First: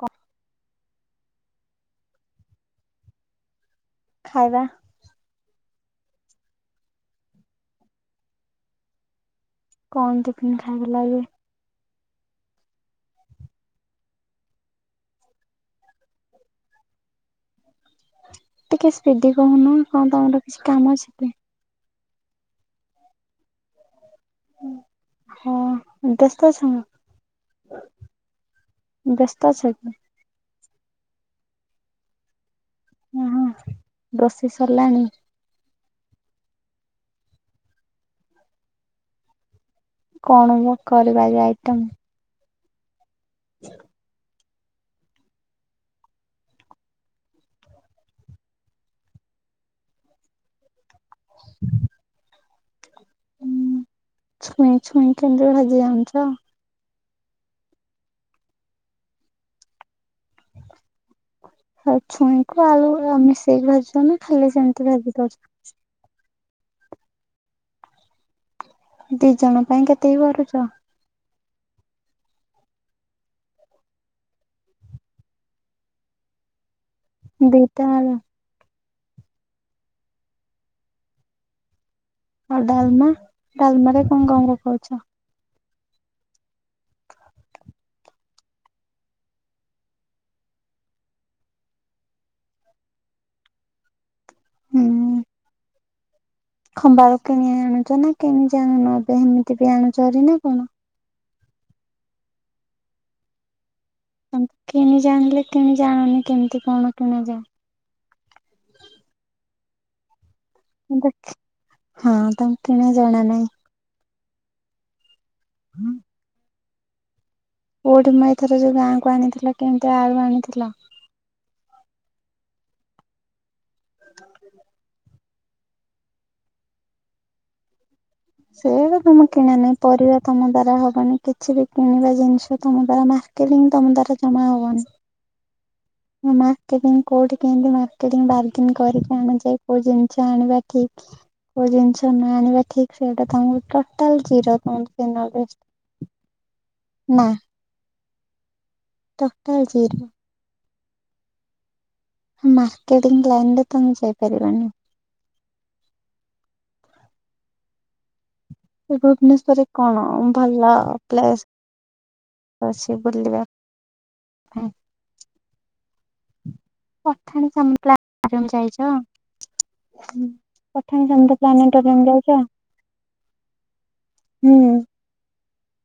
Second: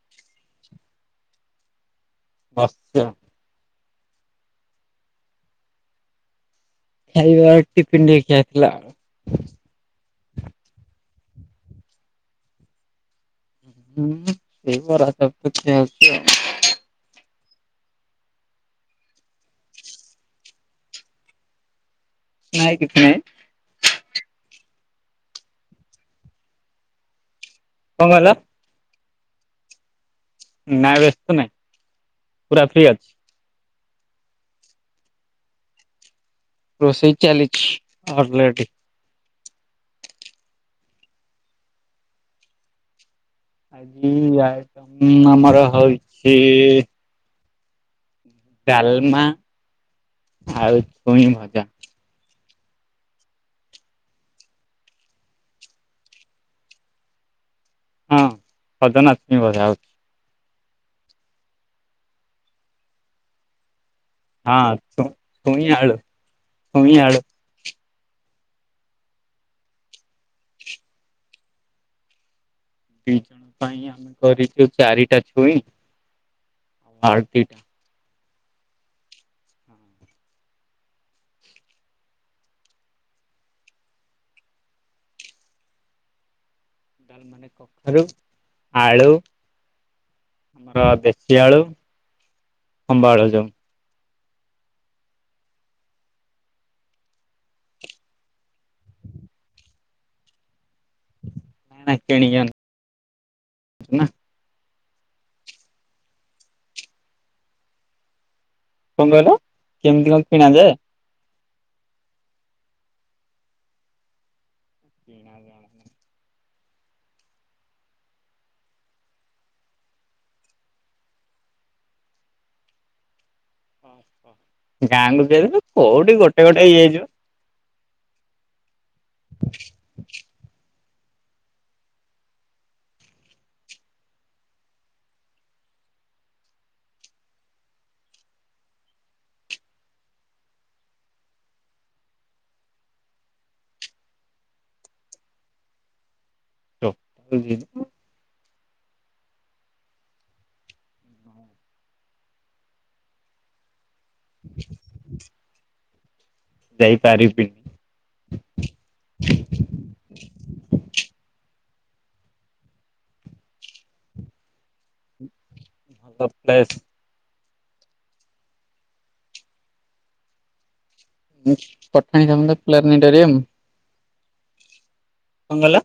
କ। [inaudible] ଆଚ୍ଛା। ଖାଇବା। ଖାଇବା ଟିଫିନ ଟିଏ ଖିଆ ହେଇଥିଲା। କଣ ଟିଫିନ୍ ଖାଇଥିଲ ଆଜି? ହୁଁ ସେଇ ବରା ଚୋପ [unintelligible] ଖିଆ ହେଇଥିଲା ଟିକେ ସ୍ପିଡି କହୁନୁ କଣ ତମର କିଛି କାମ ଅଛି କି? ନାଇଁ କିଛି ନାଇଁ। ହଁ ବ୍ୟସ୍ତ ଅଛନ୍ତି କି? କଣ କହିଲ ବ୍ୟସ୍ତ ଅଛ କି? ନାଇଁ ବ୍ୟସ୍ତ ନାଇଁ। ପୁରା ଫ୍ରି ଅଛି। ରୋଷ ସରିଲାଣି? ରୋଷେଇ ଚାଲିଛି ଅଲରେଡି। କଣ ମୁଁ କରିପାରିବା ଆଇଟମ? ଆଜି ଆ- ଆମର ହଉଛି- ଡାଲମା ଆଉ- କ ଭଜା- ହଁ [inaudible] ଛୁଇଁଛୁଇ କେ ଭଜି ଯଛ- ହଁ ପଦନାତମୀ ବଜା ହଉଛି- ଆ ଛୁଇଁକୁ ଆଳୁ ଆମେ ଶ ଭୁ- ନା ଖାଲି ସେମିତି ଭାବି ତର ହଇ ଆଡ ଦି ଜଣ ପାଇଁ କେତେ ହେଇ ପାରୁଛ ଦି ଜଣ ପାଇଁ ଆମେ କରିଛୁ ଚାରିଟା ଛୁଇ ଦେଇଟ ଆଉ ଡାଲମା ଡାଲମା ରେ କଣ କଣ କ କହୁଛ ଲ ମାନେ କଖାରୁ ଆଳୁ ଆମର ଦେଶୀ ଆଳୁ ଅମ୍ବ ଆଳୁ ଯୋଉ ହୁଁ ଖମ୍ବାଳ କିଣି ଆଣୁଛ ନା କିଣି ଆଣୁନ ଏବେ ସେମିତି ବି ଆଣୁଛରି ନା କଣ କିଣିନ। ହେ ନା। ତାଙ୍କୁ କିଣି ଜାଣିଲେ କିଣି ଜାଣୁନି କେମିତି କଣ କିଣା ଯାଏ। କଣ କହିଲ କେମିତି କଣ ପଣ ଯେ ହଁ ତାଙ୍କୁ କେମ ଜଣା ନାହିଁ [inaudible] ହୁଁ। କଉଠି ମାଇ ଥର ଯୋଉ ଗାଁକୁ ଆଣିଥିଲ କେମିତି ଆଗକୁ ଆଣିଥିଲ [inaudible] ଗାଁକୁ ଯୁ କୋଉଠି ଗୋଟେ ଗୋଟେ ହେଇଯାଇଯିବ ସେଇଟା ତମେ କିଣ ନାହିଁ ପରିବା ତମ ଦ୍ଵାରା ହ ହବନି କିଛି ବି କିଣିବା ଜିନିଷ ତମ ଦ୍ଵାରା ମାର୍କେଂ ତମ ଦ୍ଵାରା ଜମା ହବନି। ମାର୍କେଂ କୋଉଠି କେମତି ମକେ ବାର୍ଗେନ୍ କରିକି ଆଣଯାଏ କୋଉ ଜିନିଷ ଆଣିବା ଠିକ କୋଉ ଜିନିଷ ନ ଆଣିବା ଠିକ ସେଇଟା ତାଙ୍କୁ ଟୋଟାଲ କ୍ଷର ଦ ନବେଷ୍ଟ ଚ [inaudible] ମାର୍କେଟିଂ ଲଣ୍ଡ ତ ସେ କରିିବନି। ଯାଇପାରିବିନି। ଭୁବନେଶ୍ଵରରେ ଅ ସେ ବୁଲିବା ମ୍ ପଠାଣି ଯାଇଛ ପଠାଣି ସାମନ୍ତ ପ୍ଲାନେଟୋରିୟମ ପଠାଣି ଯାଇଛ? ସାମନ୍ତ ପ୍ଲାନେଟରିୟମ ହୁଁ। କଙ୍ଗଲା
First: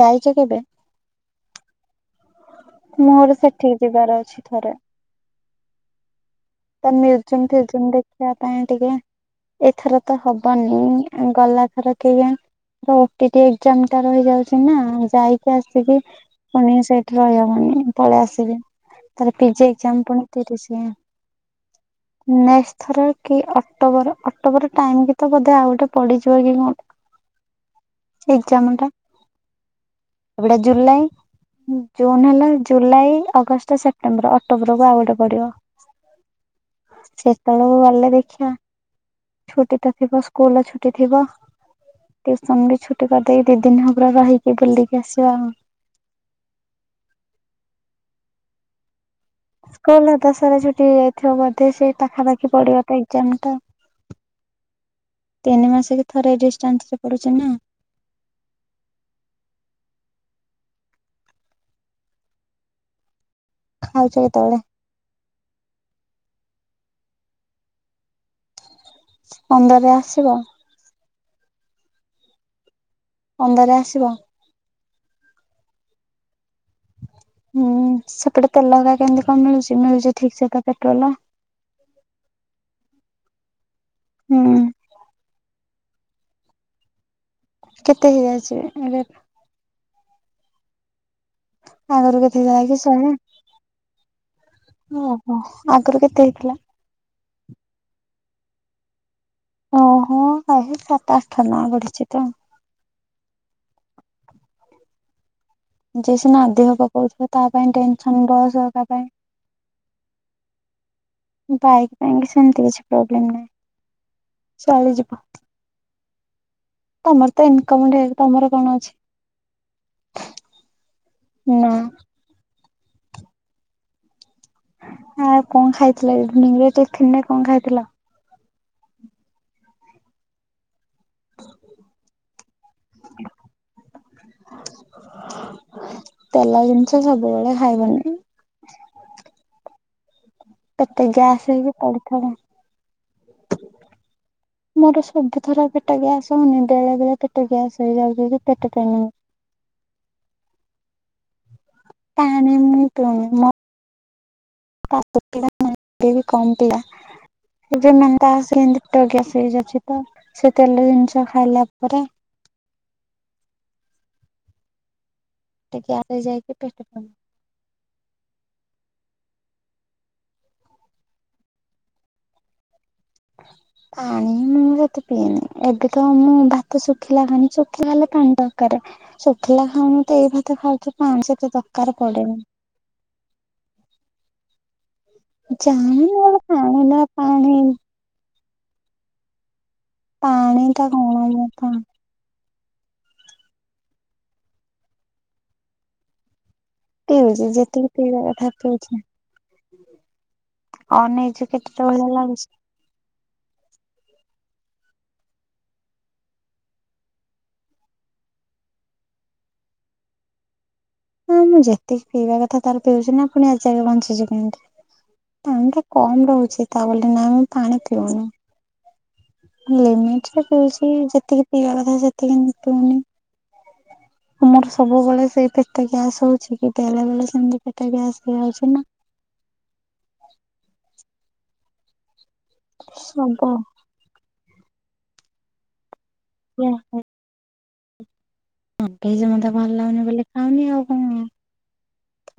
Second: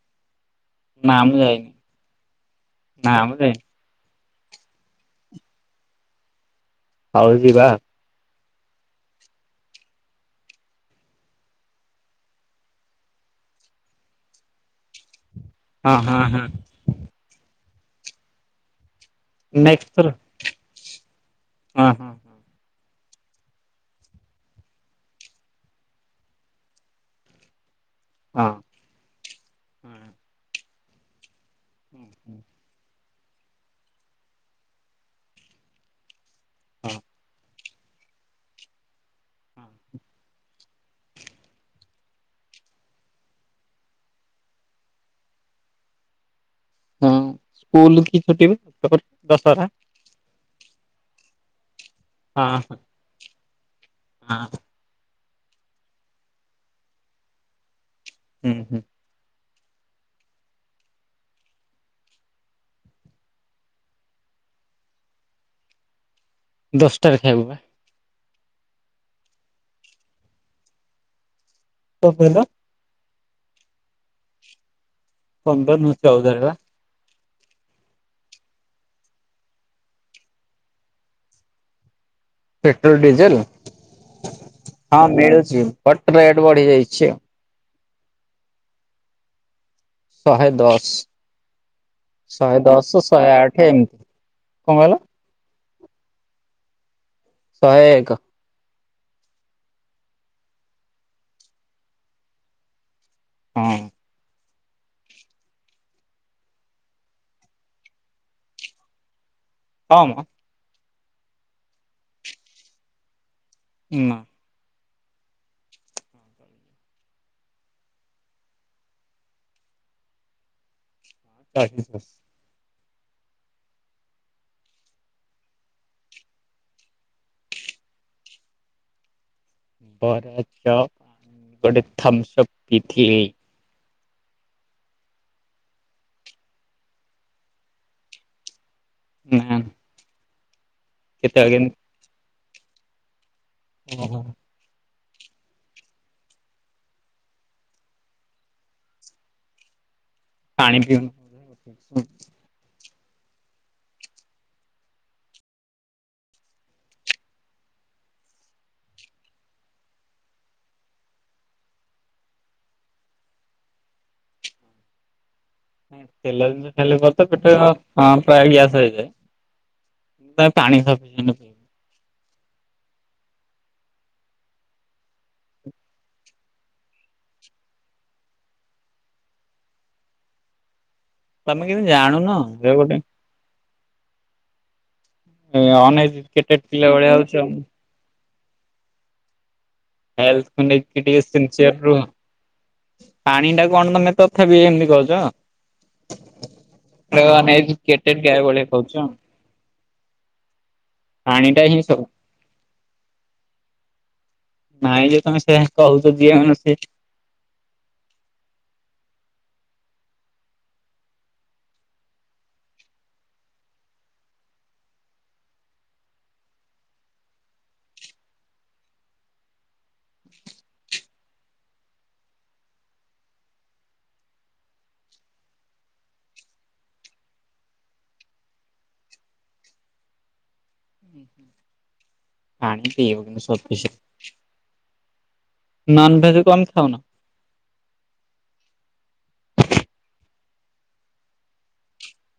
ଯାଇଛ କେବେ? ନା ମୁ ଯାଇନି। ନା ମୁଁ ମୋର ଯାଇନି ସେଠିକି ଯିବାର ଅଛି। ଥରେ ତା ହଉ ମ୍ୟୁଜୀୟମ ଯିବା ଫ୍ୟୁଜୀୟମ୍ ଦେଖିବା ପାଇଁ ଟିକେ ଏଥର ତ ହବନି ଗଲାଥର କେ ଓ ଟି ଇ ଟି ଏକ୍ସାମ ଟା ରହିଯାଉଛି ନା ଯାଇ ହଁ ଆସିକି ହଁ ହଁ ପୁଣି ସେଇଠି ରହିହବନି ମୁଁ ପଳେଇ ଆସିବି। ଥରେ ପି-ଜି ନେକ୍ସଟ ଏକ୍ସାମ୍ ଥର ପୁଣି ତିରିଶ ରେ ହଁ ହଁ ନେସ ଥର କି ଅକ୍ଟୋବର ଅକ୍ଟୋବର ଟାଇମ କି ତ ବୋଧେ ଆଉ ଗୋଟେ ପଡିଯିବ କି କଣ। ହଁ ଏକ୍ସାମ୍ ହଁ ଟା ଜୁଲାଇ ଜୁନ୍ ହେଲା ଜୁଲାଇ ଅଗଷ୍ଟ ସେପ୍ଟେମ୍ବର ଅକ୍ଟୋବରକୁ ଆଉ ଗୋଟେ ପଡିବ। ସେ ତଳକୁ ଗଲେ ଦେଖିବା। ଛୁଟି ତ ଥିବ ସ୍କୁଲ ଛୁଟି। ଛୁଟି ତ ଥିବ ଟିଉସନ ବି ଛୁଟି କରିଦେଇକି ଦି ଦିନ ହେବ ରହିକି ବୁଲିକି ଆସିବା ଆଉ। ହଁ ସ୍କୁଲ କି ଛୁଟି ବେ ତୋର କି? ଦଶହରା। ସ ଦଶହରେ ଛୁଟି ହେଇଯାଇଥିବ ବୋଧେ ସେ ପାଖାପାଖି ପଡିବ ତ ଏକ୍ଜାମ ଟା। ନା ତିନି ମାସ କି ଥରେ ଡିଷ୍ଟାନ୍ସ ରେ ପଡୁଛି ନା। ହୁଁ ହୁଁ ଖାଉଛ କେତେବେଳେ? ଦଶଟାରେ ଖାଇବୁ ପା। ପନ୍ଦରରେ ଆସିବ। କଣ କହିଲ? ପନ୍ଦରରେ ଆସିବ? ପନ୍ଦର ନୁହ ଚଉଦାରେ ପା। ହୁଁ ସେପଟେ ତେଲ ଗୁରା କେମତି କଣ ମିଳୁଛି ମିଳୁଛି ଠିକ ସେ ତ ପେଟ୍ରୋଲ? Petrol diesel. ହୁଁ। ହଁ ମିଳୁଛି। ବଟ ରେଟ ବଢି ଯାଇଛି ଆଉ। କେତେ ହେଇଯାଇଛି ଏବେ? ଶହେ ଦଶ। ଆଗରୁ କେତେ ଶହେ ହେଇଥିଲା କି ଦଶ ଶହେ ଆଠ ଏମିତି କଣ କହିଲ। ଓହୋ ଆଗରୁ କେତେ ହେଇଥିଲା। ସହେ ଏକ ଓହୋ ଭ ସାତ ଆଠ ନା ବଡିିଛି ତ। ହଁ ଯ ସିନା ଆଦ ହବ କହୁିବ ତା ପାଇଁ ଟେନସନସ୍ ହେବା ପାଇଁ ହମ ବାଇକ ପାଇଁ ସେମିତି କିଛି ପ୍ରୋବ୍ଲେମ୍ ନାହିଁ। ନା। ଚଳିଯିବ [inaudible] ତମର ତ ଇନକମ ତମର କଣ ଅଛି? [inaudible] ନା [unintelligible] ହ କଣ ଖାଇଥିଲ ଇଭିନିଙ୍ଗରେ [unintelligible] କଣ ଖାଇଥିଲା? ବରା ଚ। ଗୋଟେ ଥମସପ୍ ପିଇଥିଲି [inaudible] ତେଲ ଜିନିଷ ସବୁବେଳେ ଖାଇବନି। ନାଁ। କେତେ ଗ୍ୟାସ ହେଇକି ପଡିଥିବ? [inaudible] ଓହୋ। ମୋର ସବୁଥର ପେଟ ଗ୍ୟାସ [unintelligible] ବେଳେ ବେଳେ ପେଟ ଗ୍ୟାସ ହେଇଯାଉଛି କି ପେଟ ଟ ନ ପାଣି। [unintelligible] ତମ ତା [unintelligible] ପେଟ ଗ୍ୟାସ ହେଇଯାଉଛି ତ ସେ ତେଲ ଜିନିଷ ଖାଇଲା ପରେ ପେଟ ଗ୍ୟାସ ତେଲ ହେଇଯାଇକି ଜିନିଷ ପେଟ ଖାଇଲେ ପେନ୍ ତ ପେଟ ହଁ ପ୍ରାୟ ଗ୍ୟାସ ହେ [inaudible] ପାଣି ସ [unintelligible] ଏବେ ତ ମୁଁ ଭାତ ଶୁଖିଲା ଖାାନି ଶୁଖିଲା ହେଲେ ପାଣି ଦରକାର ଶୁଖିଲା ଖାଉନି ତ ଏଇ ଭାତ ଖାଉ ତମେ କେଏନ୍ତି ଜାଣୁନ ଗୋଟେ ଜାଣିନି ଗୋଟେ ଅନଏଯୁକେଟେ ପାଣି ପିଲା ନା ଭଳିଆ ହୋଉଚ। ପାଣି ହେଲଥ ପାଣି ଟା [unintelligible] କଣ ମୁଁ ସିନିସିୟର୍ ପାଣି ରୁହ ପାଣିଟା କଣ ତମେ ତଥାପି ଏମିତି କହୁଚ। ପିଉଛି ନାଇ ଯେତିକି ପିଇବା କଥା [unintelligible] କୋହୁଚ। ଅନେଇଚୁ [unintelligible] ହିଁ ସବୁ ଭଳିଆ ଲାଗୁ। [inaudible] ନାଇଁ ଯେ ତମେ ସେ କହୁଛ ଯିଏ ସେ [inaudible] ହଁ ମୁଁ ଯେତିକି ପିଇବା କଥା ତଲେ ପିଉଚି, ନା ପୁଣି ଆଜି ଆଗେ ବଞ୍ଚିଚି କେମିତି, ପାଣିଟା କମ ରହୁଚି ତା ବୋଲି ନା ମୁଁ ପାଣି ପିଉନି। ଲିମିଟ ରେ ପିଉଚି ଯେତିକି ପିଇବା କଥା ସେତିକି ପିଉନି [inaudible] ଆମର ସବୁବେଳେ ସେଇ ପେଟ ଗ୍ୟାସ ହେଉଚି କି ବେଳେ ବେଳେ ସେମିତି ପେଟ ଗ୍ୟାସ ହେଇଯାଉଚି ନା। [inaudible] [unintelligible] ସବୁ ସପିସେଣ୍ଟ। ନନଭେଜ କଣ ପାଇଁ ଖାଉନ? ଏଇ ଯେ ମତେ ଭଲ ଲାଗୁନି ବୋଲି ଖାଉନି, ଆଉ କଣ?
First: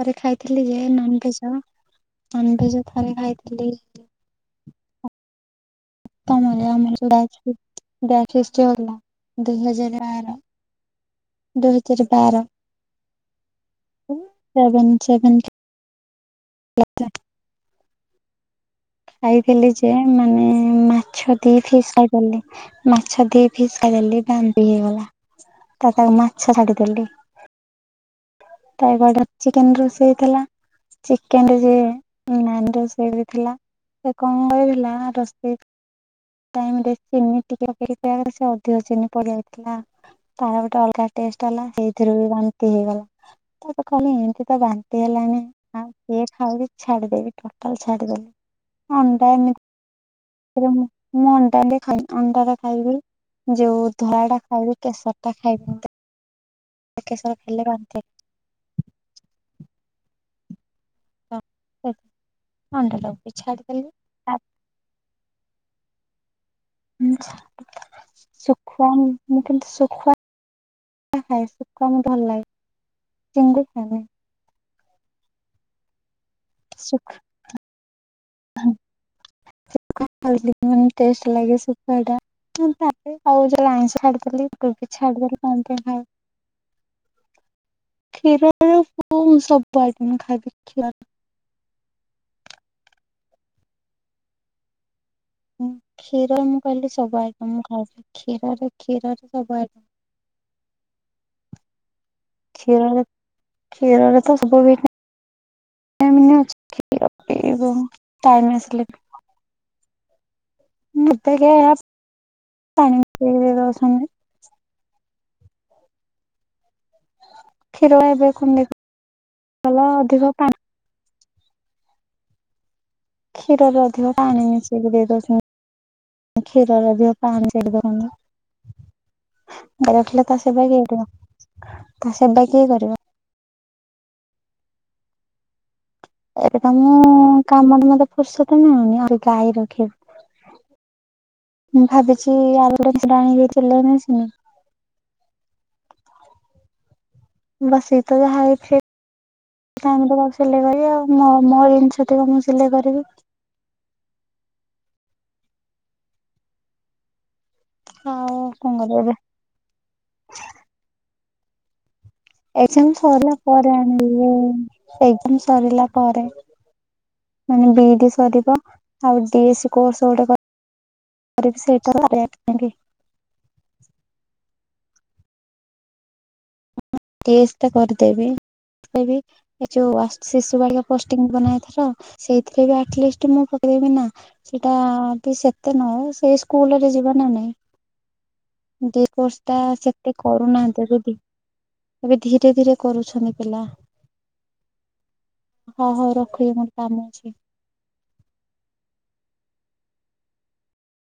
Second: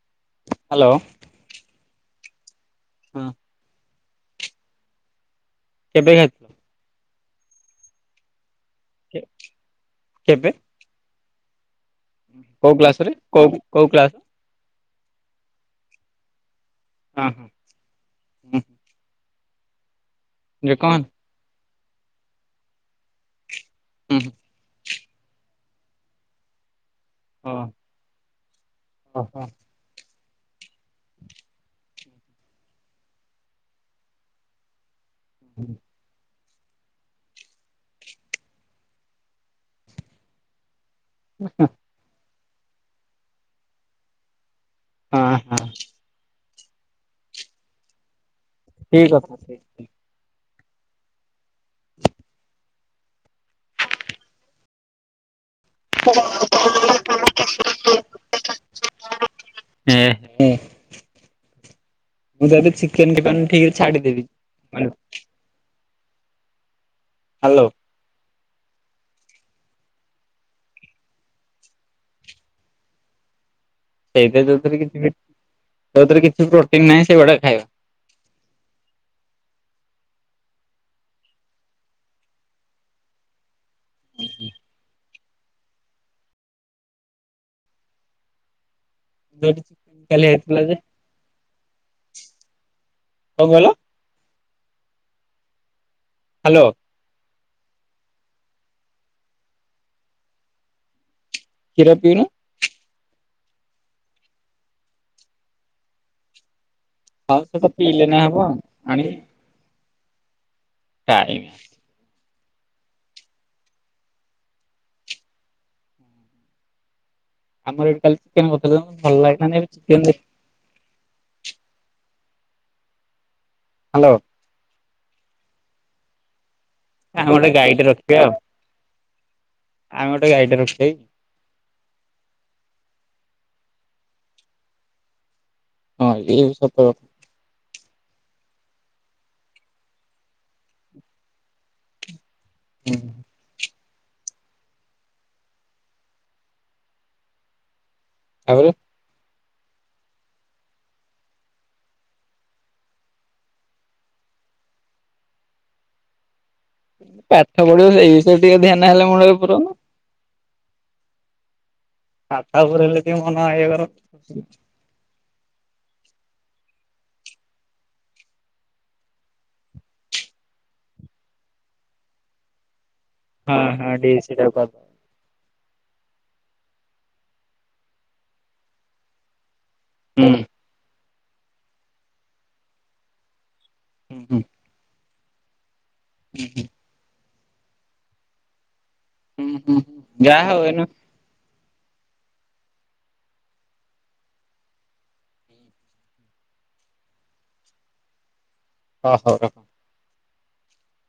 ପରେ ଖାଇଥିଲି ଯେ ହ୍ୟାଲୋ ନନଭେଜ ଅନ୍। ଏଇ ଯୋଉ ଥରେ ହଁ ଖାଇଥିଲି। [inaudible] କେବେ ଖାଇଥିଲ? ତମରି ଆମରି ଚୁଡ଼ା ବ୍ୟାଚ ଫିଷ୍ଟ ଜଗନ୍ନାଥ ଦୁଇହଜାର ବାର କେବେ ଦୁଇ ହ ଜାର ବାର କୋଉ କ୍ଲାସ ରେ କୋଉ କୋଉ କ୍ଲାସ? ସେଭେନ୍ ସେଭେନ କ୍ ହଁ ହୁଁ ଖାଇଥିଲି ଯେ ମାନେ ଯେ କଣ ମାଛ ଦିଇ ପିସ ଖାଇପରିଲି ମାଛ ଦିଇ ଫିସ୍ ହୁଁ ଖାଇଦେଲି ବାନ୍ତି ହେଇଗଲା। ତ ତାକୁ ମାଛ ଛାଡିଦେଲି ହଁ ତାଇ ପଇଡ଼ ଓହୋ ହଁ ଚିକେନ ରୋଷେଇ ଥିଲା ଚିକେନ ଯେ ନନଭେଜ୍ ଡେ ବି ଥିଲା ସେ କଣ ହେଇଥିଲା। ରୋଷେଇ ଟାଇମ୍ ରେ ଚିନି ଟିକେ ପକେଇକି ପିଇବା କଥା ସେ ଅଧିକ ଚିନି ପଡିଯାଇଥିଲା ତାର ଗୋଟେ ଅ ତା ଟେଷ୍ଟ ଅଲଗା ସେଇଥିରୁ ବି ନ୍ତି ହେଇଗଲା। ତାପ ଖାଲି ଏମିତି ତା ବାନ୍ତି ହେଲାନି ହଁ ଆଉ କିଏ ଖାଉଛି। ଛାଡ଼ିଦେବି ଟୋଟାଲ ଛାଡ଼ିଦେବି ଠିକ ଅଛି। ମୁଁ ଅଣ୍ଡା ହେଲେ ଖାଏ ଅଣ୍ଡାଟା ଖାଇବି ଯୋଉ ଧଳାଟା ଖାଇବି କେଶରଟା ଖାଇବିନି [inaudible] କେଶର ଖାଇଲେ ବାନ୍ତି [unintelligible] ହେଇଯିବ। ମୁଁ ତ ଆଜି ଅଣ୍ଡାଟାକୁ ଚିକେନ ବି ଦୋକାନ ଟିକେ ଛାଡିଦେଲି। ଛାଡିଦେବି ତା ହାଲୋ ଶୁ ଖୁ ମୁଁ କିନ୍ତୁ ଶୁଖ ଖାଇ ଶୁଖ ମୁ ଭଲ ଲାଗେ ଚିଙ୍ଗୁ ସେଇଟ ଯଉଥିରେ କି? ତତରେ କି? କି ପ୍ରୋଟିନ ନାହିଁ ସେଇଗୁଡା ଖାଇବା ଥିଲ ମେ ଲାଗେ ଶୁଖ ଟା ଖ ଛାଡ଼ିଦେଲି କୋବି ଛାଡ଼ିଦେଲି କ୍ଷୀରର ହ ଯୋଉଠି ସବୁ ଚିକେନ ଆଦିନ କାଲି ଖାଇ ହେଇଥିଲା ଯେ ଦେଖିଆ କଣ କହିଲ। ହୁଁ। କ୍ଷୀରରେ ମୁଁ ହ୍ୟାଲୋ କହିଲି ସବୁ ଆ ତମ ଖାଉ କ୍ଷୀରରେ କ୍ଷୀରରେ ସବୁ ହେଲା ଖୀର ପିନୁ କ୍ଷୀରରେ ତ ସବୁ ଅ ହଉ ସେ ତ ପିଇଲେ ନା ହେବ ଆ ମୁଁତେ କେ ପାଣି ଦସେ ଆମର କ୍ଷୀର ଏଠି କାଲି ଏବେ କଣ ଚିକେନ କଥା ଭଲ ଲାଗେ ଦେଖଲା ଚେ ଅଧିକ ପାଣି କ୍ଷୀରରେ ଅଧିକ ହ୍ୟାଲୋ ପାଣି ନେଇଶ ଦେଖ ଦେ ତ କ୍ଷୀରର ଦ ଆମେ ଗୋଟେ ପାଣି ସେଠ ଗାଈଟେ ଦନ୍ତ ରଖିବା ଆଉ। ଆମେ ରଖିଲେ ଗୋଟେ ତା ଗାଈଟେ ସେବା ରଖିବା କି କିଏ ତା ସେବା କିଏ କରିବ। ହଁ ଏଇ ଏବେ ତ ସତ କଥା ମୁଁ କାମରେ ମତେ ଫୁର୍ସ ନୁନି ଗାଈ ରଖେ ମୁଁ ଭା କି ହୁଁ। ଆଣି ଦେଇ ନା ବସ ଏଇ ତ ଯାହା ତାପରେ ସେ ସ କରିବି ଆଉ ମୋ ଜିନଷକୁ ମୁଁ ସିଲ କରିବି। ପା ଏଇ ବିଷୟରେ ଆଉ ଟିକେ କଣ ଧ୍ୟାନ କରିବି ହେଲେ ଏବେ ମୂଳ ପୁର ଏଜାମ ସରିଲା ମନ ଇଏ ପରେ କର ଆଣିଲି ଏଜାମ ସରିଲା ପରେ ମାନେ ବି ଡି ସରିବ ଆଉ ଡି ଏ ସ କୋର୍ସ ଗୋଟେ ସେଇଟା କଁ ହଁ ହଁ ଡି ସଟ ଚେଷ୍ଟା କରିଦେବି। ଏ ଆ ହୁଁ ଶିଶୁ ବାଆ ପ ଫିନ୍ ବନା ହେଇଥିଲା ସେଇଥିରେ ବି ଆଟଲିଷ୍ଟ ମୁଁ ନା ହୁଁ ହୁଁ ସେଟା ବି ସେତ କେତେ ନହ ସେଇ ସ୍କୁଲ ରେ ଯିବ ନା ନାଇଁ। ଦି ବସ୍ତା ହୁଁ ସେଥି ହୁଁ ଯାହା ହଉ ଏଇନୁ କରୁନାହାନ୍ତି ଯଦି। ଏବେ ଧୀରେ ଧୀରେ କରୁଛନ୍ତି ପିଲା ହଁ ହଉ ରଖିବେ ମୋର କାମ ଅଛି। ହୋଉ ରହ